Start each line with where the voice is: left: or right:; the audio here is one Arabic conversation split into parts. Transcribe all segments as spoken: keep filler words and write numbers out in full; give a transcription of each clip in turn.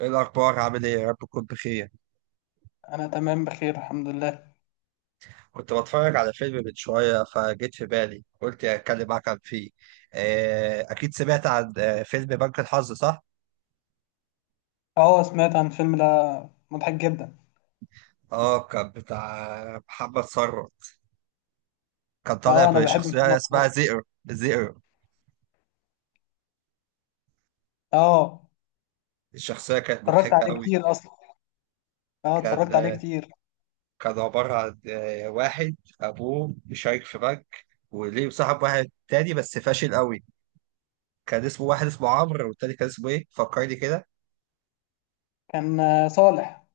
right: ايه الاخبار، عامل ايه؟ يا رب تكون بخير.
left: انا تمام بخير، الحمد لله.
right: كنت بتفرج على فيلم من شويه فجيت في بالي قلت اتكلم معاك عن فيه. آه، اكيد سمعت عن آه، فيلم بنك الحظ صح؟
left: اه، سمعت عن الفيلم ده. مضحك جدا.
right: اه كان بتاع محمد ثروت. كان طالع
left: اه، انا بحب
right: بشخصيه
left: محمد
right: اسمها
left: صلاح.
right: زئر زئر.
left: اه،
right: الشخصيه كانت
left: اتفرجت
right: مضحكه
left: عليه
right: قوي.
left: كتير اصلا. اه،
right: كان
left: اتفرجت عليه
right: آه،
left: كتير.
right: كان عباره عن آه، واحد ابوه بيشارك في بنك وليه صاحب واحد تاني بس فاشل قوي. كان اسمه واحد اسمه عمرو، والتاني كان اسمه ايه؟ فكرني كده.
left: كان آه، صالح.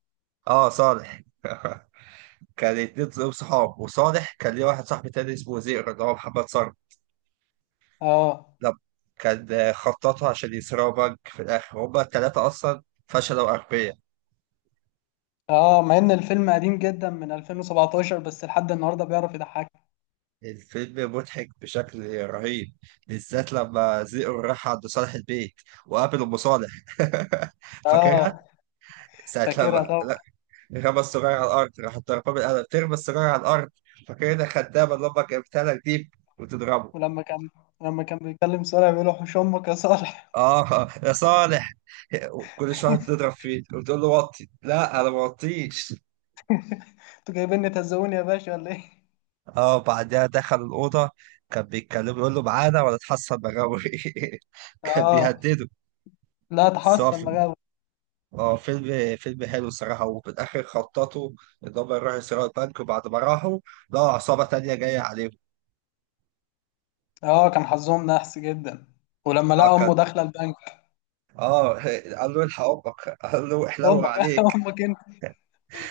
right: اه صالح كان اتنين دول صحاب، وصالح كان ليه واحد صاحب تاني اسمه زئر اللي هو محمد صالح.
left: اه
right: لا، كان خططوا عشان يسرقوا بنك في الآخر هما التلاتة أصلا، فشلوا أغبياء.
left: اه، مع ان الفيلم قديم جدا من ألفين وسبعتاشر بس لحد النهارده بيعرف يضحك.
right: الفيلم مضحك بشكل رهيب، بالذات لما زئر راح عند صالح البيت وقابل أم صالح فاكرها؟
left: اه،
right: ساعة
left: فاكرها
right: لما
left: طبعا.
right: لا، رمى السجارة على الأرض راح ضربها بالقلم، ترمى السجارة على الأرض. فاكرها خدامة اللي أمك جابتها لك دي؟ وتضربه.
left: ولما كان لما كان بيتكلم صالح بيقول له حوش امك يا صالح.
right: اه يا صالح. كل شويه تضرب فيه وتقول له وطي، لا انا ما وطيش.
left: انتوا جايبيني تهزقوني يا باشا ولا ايه؟
right: اه بعدها دخل الاوضه، كان بيتكلم يقول له معانا ولا تحصل بغاوي كان
left: اه،
right: بيهدده.
left: لا
right: بس هو
left: تحصل
right: فيلم.
left: مجاوب.
right: اه فيلم فيلم حلو الصراحه. وفي الاخر خططوا ان هم يروحوا يسرقوا البنك، وبعد ما راحوا لقوا عصابه تانيه جايه عليهم.
left: اه، كان حظهم نحس جدا. ولما
right: اه
left: لقى امه
right: كان.
left: داخله البنك.
right: اه قال له الحق امك، قال له احلو
left: امك.
right: عليه.
left: امك.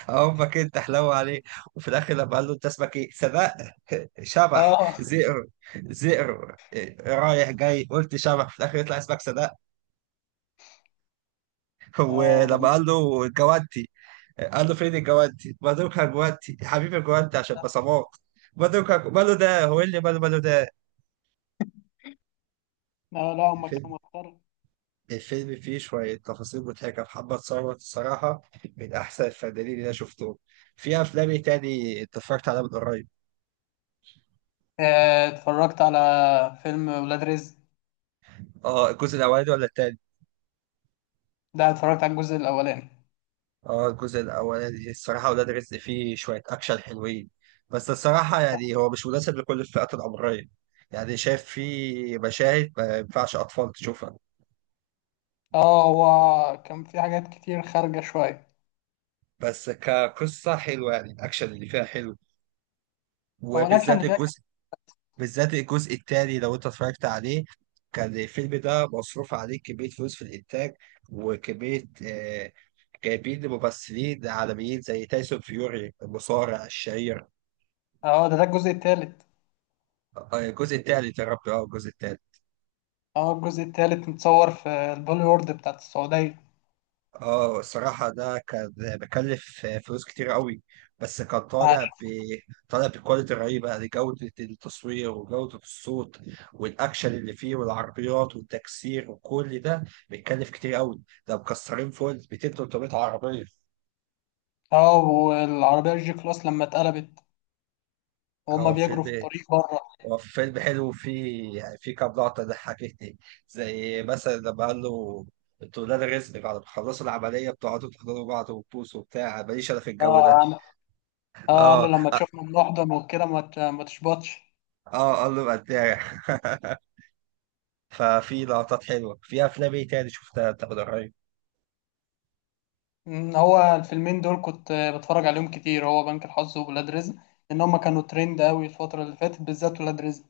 right: امك انت حلوة عليه. وفي الاخر لما قال له انت اسمك ايه سبق شبح
left: اه.
right: زئر. زئر إيه، رايح جاي قلت شبح، في الاخر يطلع اسمك سبق.
left: اه،
right: ولما
left: ولما
right: قال له جوانتي، قال له فين الجوانتي بدوكها، جوانتي يا حبيبي جوانتي عشان بصمات. بدوكها ماله ده، هو إيه اللي ماله؟ ماله ده.
left: لا، لا، هما
right: الفيلم
left: كانوا مضطر.
right: الفيلم فيه شوية تفاصيل مضحكة. محمد ثروت الصراحة من أحسن الفنانين اللي أنا شفتهم. في أفلام إيه تاني أنت اتفرجت عليها من قريب؟
left: آه، اتفرجت على فيلم ولاد رزق.
right: اه الجزء الأولاني ولا التاني؟
left: ده اتفرجت على الجزء الاولاني.
right: اه الجزء الاولاني الصراحه. ولاد رزق فيه شويه اكشن حلوين، بس الصراحه يعني هو مش مناسب لكل الفئات العمريه. يعني شايف فيه مشاهد ما ينفعش اطفال تشوفها.
left: اه، هو كان في حاجات كتير خارجة شوية.
right: بس كقصه حلوه، يعني الاكشن اللي فيها حلو.
left: هو الاكشن
right: وبالذات
left: اللي فيها كان-.
right: الجزء. بالذات الجزء الثاني لو انت اتفرجت عليه، كان الفيلم ده مصروف عليه كميه فلوس في الانتاج، وكميه آه، جايبين ممثلين عالميين زي تايسون فيوري المصارع الشهير.
left: اه، ده ده الجزء التالت.
right: آه، الجزء الثالث، يا ربي اه الجزء الثالث.
left: اه، الجزء التالت متصور في البوليورد بتاعت السعودية.
right: اه الصراحة ده كان بكلف فلوس كتير قوي. بس كان طالع ب... طالع بكواليتي رهيبة لجودة التصوير وجودة الصوت، والأكشن اللي فيه والعربيات والتكسير وكل ده بيتكلف كتير قوي. ده مكسرين فوق ال ميتين تلت ميه عربية.
left: اه، والعربية الجي كلاس لما اتقلبت وهما
right: هو
left: بيجروا في
right: فيلم.
left: الطريق بره.
right: هو فيلم حلو وفيه يعني فيه كام لقطة ضحكتني. زي مثلا لما قال له انتوا ولاد رزق بعد ما تخلصوا العملية بتقعدوا تحضنوا بعض وتبوسوا وبتاع، ماليش أنا في الجو
left: اه،
right: ده.
left: قال- اه، قال له
right: اه.
left: لما تشوفنا بنحضن وكده ما ت- ما تشبطش.
right: اه قال له بداع ففي لقطات حلوه. في افلام ايه تاني شفتها انت من قريب؟
left: مم، هو الفيلمين دول كنت بتفرج عليهم كتير، هو بنك الحظ وولاد رزق. لان هما كانوا ترند قوي الفتره اللي فاتت، بالذات ولاد رزق.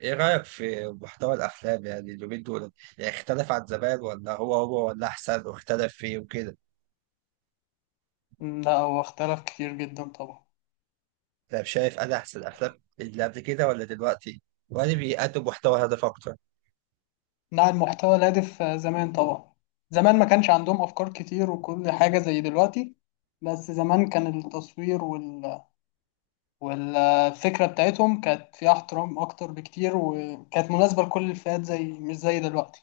right: ايه رايك في محتوى الافلام يعني اليومين دول؟ يعني اختلف عن زمان، ولا هو هو، ولا احسن واختلف فيه وكده؟
left: مم، لا، هو اختلف كتير جدا طبعا.
right: انت شايف انا احسن الافلام اللي قبل كده ولا دلوقتي؟ ولا بيقدم محتوى هدف اكتر؟
left: نوع المحتوى الهادف آه، زمان طبعا. زمان ما كانش عندهم افكار كتير وكل حاجه زي دلوقتي. بس زمان كان التصوير وال... والفكره بتاعتهم كانت فيها احترام اكتر بكتير، وكانت مناسبه لكل الفئات، زي مش زي دلوقتي.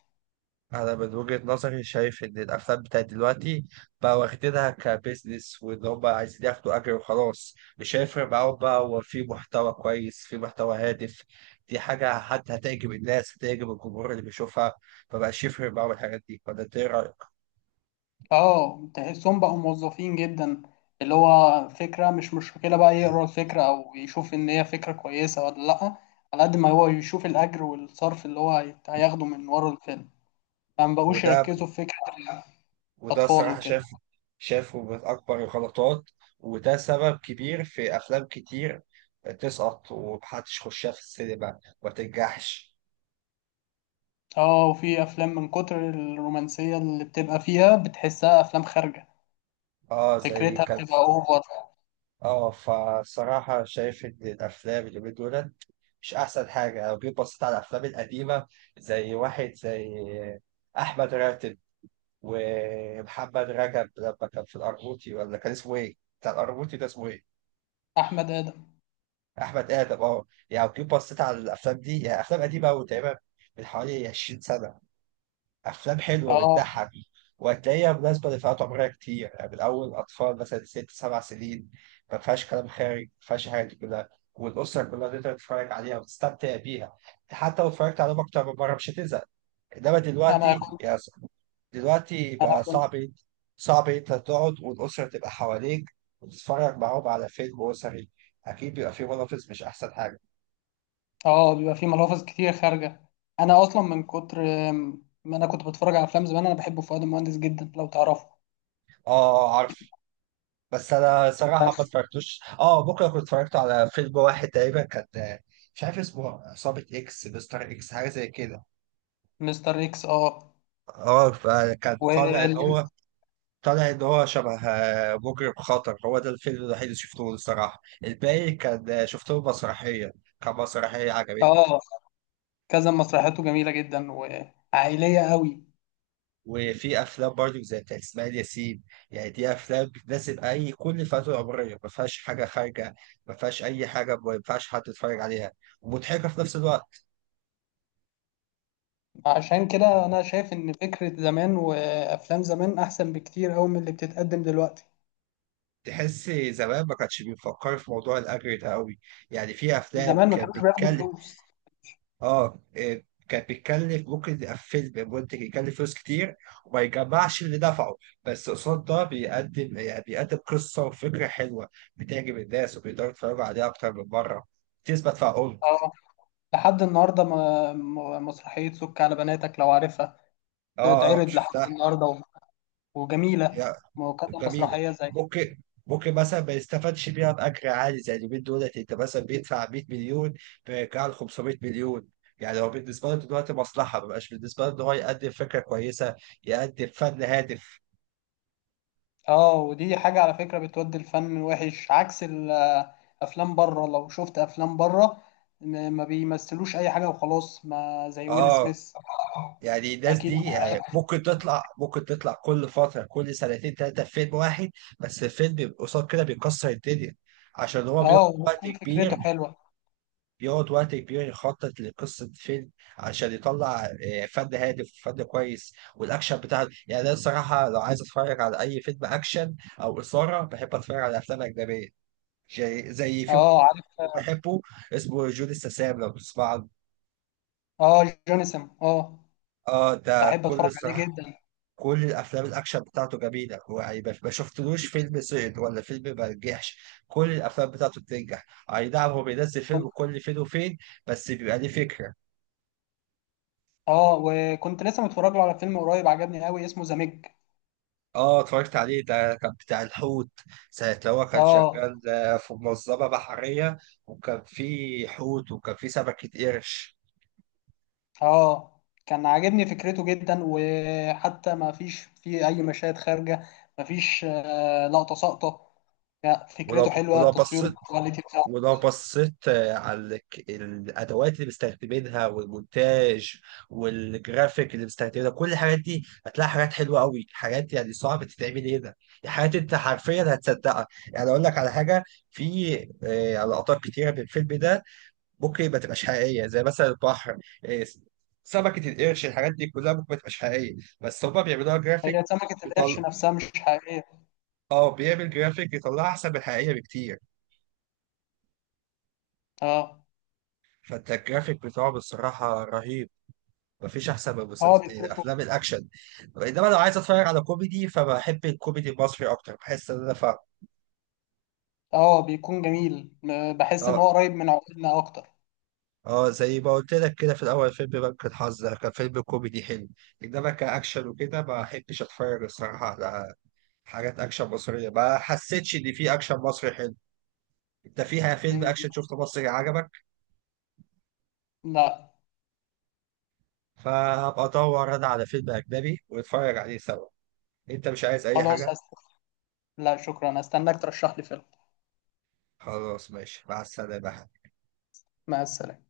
right: انا من وجهة نظري شايف ان الافلام بتاعت دلوقتي بقى واخدينها كبزنس، وان هم عايزين ياخدوا اجر وخلاص، مش هيفرق معاهم بقى هو في محتوى كويس في محتوى هادف. دي حاجة حتى هتعجب الناس، هتعجب الجمهور اللي بيشوفها. مبقاش يفرق معاهم الحاجات دي، ولا انت ايه رأيك؟
left: اه، تحسهم بقوا موظفين جدا. اللي هو فكرة، مش مشكلة بقى يقرأ الفكرة أو يشوف إن هي فكرة كويسة ولا لأ. على قد ما هو يشوف الأجر والصرف اللي هو هيت- هياخده من ورا الفيلم. فما بقوش
right: وده
left: يركزوا في فكرة
right: وده
left: الأطفال
right: الصراحة
left: وكده.
right: شايف. شايفه من اكبر الغلطات. وده سبب كبير في افلام كتير تسقط ومحدش يخشها في السينما، ما تنجحش.
left: اه، وفي أفلام من كتر الرومانسية اللي بتبقى فيها بتحسها أفلام خارجة.
right: اه زي
left: فكرتها
right: كان.
left: بتبقى أوفر.
right: اه فصراحة شايف إن الأفلام اليومين دول مش أحسن حاجة. لو جيت بصيت على الأفلام القديمة، زي واحد زي أحمد راتب ومحمد رجب لما كان في الأرموطي، ولا كان اسمه إيه؟ بتاع الأرموطي ده اسمه إيه؟
left: أحمد آدم.
right: أحمد آدم. أه يعني لو جيت بصيت على الأفلام دي، يعني أفلام قديمة أوي تقريبا من حوالي 20 سنة، افلام حلوه
left: اه،
right: بتضحك، وهتلاقيها مناسبه لفئات عمريه كتير، يعني من اول اطفال مثلا ست سبع سنين. ما فيهاش كلام خارج، ما فيهاش الحاجات دي كلها. والاسره كلها تقدر تتفرج عليها وتستمتع بيها. حتى لو اتفرجت عليهم اكتر من مره مش هتزهق. انما
left: أنا
right: دلوقتي
left: كنت
right: يا س- دلوقتي
left: أنا
right: بقى
left: كنت
right: صعب. صعب انت تقعد والاسره تبقى حواليك وتتفرج معاهم على فيلم اسري، اكيد بيبقى فيه منافس مش احسن حاجه.
left: اه، بيبقى فيه ملافظ كتير خارجة. انا اصلا من كتر. آم، ما انا كنت بتفرج على افلام زمان، انا بحب فؤاد المهندس جدا لو تعرفه.
right: اه عارف. بس انا صراحه ما
left: عارف.
right: اتفرجتوش. اه بكره كنت اتفرجت على فيلم واحد تقريبا كان، مش عارف اسمه، عصابه اكس مستر اكس حاجه زي كده.
left: مستر اكس، اه.
right: اه فكان طالع ان
left: و.
right: هو. طالع ان هو شبه آه، مجرم خطر. هو ده الفيلم الوحيد اللي شفته الصراحه. الباقي كان آه، شفته مسرحيه. كان مسرحيه عجبتني.
left: اه، كذا مسرحياته جميلة جدا وعائلية قوي.
right: وفي افلام برضو زي بتاعت اسماعيل ياسين. يعني دي افلام بتناسب اي كل فئه عمريه، ما فيهاش حاجه خارجه، ما فيهاش اي حاجه ما ينفعش حد يتفرج عليها، ومضحكه في نفس الوقت.
left: عشان كده انا شايف ان فكرة زمان وافلام زمان احسن بكتير قوي من اللي بتتقدم دلوقتي.
right: تحس زمان ما كانش بيفكر في موضوع الأجر ده قوي. يعني في أفلام
left: زمان ما
right: كانت
left: كانوش بياخدوا
right: بتتكلم،
left: فلوس.
right: آه إيه، كانت بتتكلف. ممكن يبقى فيلم منتج يكلف فلوس كتير وما يجمعش اللي دفعه. بس قصاد ده بيقدم، يعني بيقدم قصة وفكرة حلوة بتعجب الناس، وبيقدروا يتفرجوا عليها أكتر من مرة، تثبت في عقولهم.
left: اه، لحد النهارده ما ما- مسرحية سك على بناتك لو عارفها.
right: آه آه
left: بتتعرض لحد
right: شفتها.
left: النهارده و-. وجميلة. وكذا
right: جميلة.
left: مسرحية زي.
right: ممكن. ممكن مثلا ما يستفادش بيها بأجر عالي زي اليومين دولت. أنت مثلا بيدفع 100 مليون فيرجع له 500 مليون. يعني هو بالنسبة له دلوقتي مصلحة، ما بقاش بالنسبة له إن هو يقدم فكرة كويسة، يقدم فن هادف.
left: اه، ودي حاجة على فكرة بتودي الفن وحش، عكس الأفلام بره. لو شفت أفلام بره، م- ما بيمثلوش أي حاجة وخلاص، ما زي ويل
right: آه.
left: سميث.
right: يعني الناس
left: أكيد.
right: دي يعني ممكن تطلع، ممكن تطلع كل فترة كل سنتين ثلاثة في فيلم واحد. بس الفيلم قصاد كده بيكسر الدنيا، عشان هو بياخد
left: اه،
right: وقت
left: وبتكون فكرته
right: كبير.
left: حلوة.
right: بيقعد وقت كبير يخطط لقصة فيلم عشان يطلع آه، فن هادف فن كويس. والأكشن بتاعه، يعني أنا الصراحة لو عايز أتفرج على أي فيلم أكشن أو إثارة، بحب أتفرج على أفلام أجنبية. زي زي فيلم
left: اه، عارف.
right: بحبه اسمه جون السسام لو تسمع عنه.
left: اه، جونسون، اه.
right: اه ده
left: بحب
right: كل
left: أتفرج عليه
right: الصراحة.
left: جدا.
right: كل الأفلام الأكشن بتاعته جميلة، هو يعني ما ما شفتلوش فيلم سقط ولا فيلم ما نجحش. كل الأفلام بتاعته بتنجح. أي نعم هو بينزل
left: كنت.
right: فيلم كل فين وفين، بس بيبقى ليه فكرة.
left: اه، وكنت لسه متفرج له على فيلم قريب عجبني قوي اسمه ذا ميج.
right: اه اتفرجت عليه، ده كان بتاع الحوت. ساعة لو هو كان
left: اه.
right: شغال آه، في منظمة بحرية. وكان في حوت وكان في سمكة قرش.
left: اه، كان عاجبني فكرته جدا، وحتى ما فيش فيه اي مشاهد خارجه. ما فيش آه، لقطه ساقطه. لا،
right: ولو
left: فكرته حلوه،
right: ولو
left: التصوير
right: بصيت
left: الكواليتي بتاعته.
right: ولو بصيت آه، على الك- الأدوات اللي مستخدمينها والمونتاج والجرافيك اللي مستخدمينها. كل الحاجات دي هتلاقي حاجات حلوة قوي، حاجات يعني صعبة تتعمل هنا. حاجات أنت حرفيا هتصدقها. يعني أقول لك على حاجة، في آه، لقطات كتيرة من الفيلم ده ممكن ما تبقاش حقيقيه. زي مثلا البحر، إيه، سمكه القرش، الحاجات دي كلها ممكن ما تبقاش حقيقيه، بس هما بيعملوها جرافيك.
left: هي سمكه القرش
right: بيطل...
left: نفسها مش حقيقيه.
right: اه بيعمل جرافيك يطلعها احسن من الحقيقيه بكتير.
left: اه،
right: فانت الجرافيك بتاعه بصراحه رهيب. مفيش احسن من
left: هو
right: مسلسل... إيه،
left: بيصرفه.
right: افلام الاكشن. انما لو عايز اتفرج على كوميدي فبحب الكوميدي المصري اكتر، بحس ان انا فاهم.
left: اه، بيكون جميل. م- بحس ان
right: اه.
left: هو قريب من عقولنا اكتر.
right: اه زي ما قلت لك كده في الاول، فيلم بنك الحظ ده كان فيلم كوميدي حلو. انما كاكشن وكده ما بحبش اتفرج الصراحه على حاجات اكشن مصريه. ما حسيتش ان في اكشن مصري حلو. انت فيها فيلم
left: مم.
right: اكشن شفته مصري عجبك؟
left: لا.
right: فهبقى ادور انا على فيلم اجنبي ونتفرج عليه سوا. انت مش عايز اي
left: خلاص
right: حاجه؟
left: هست-. لا شكرا، هستناك ترشح لي فيلم.
right: خلاص ماشي، مع السلامه.
left: مع السلامه.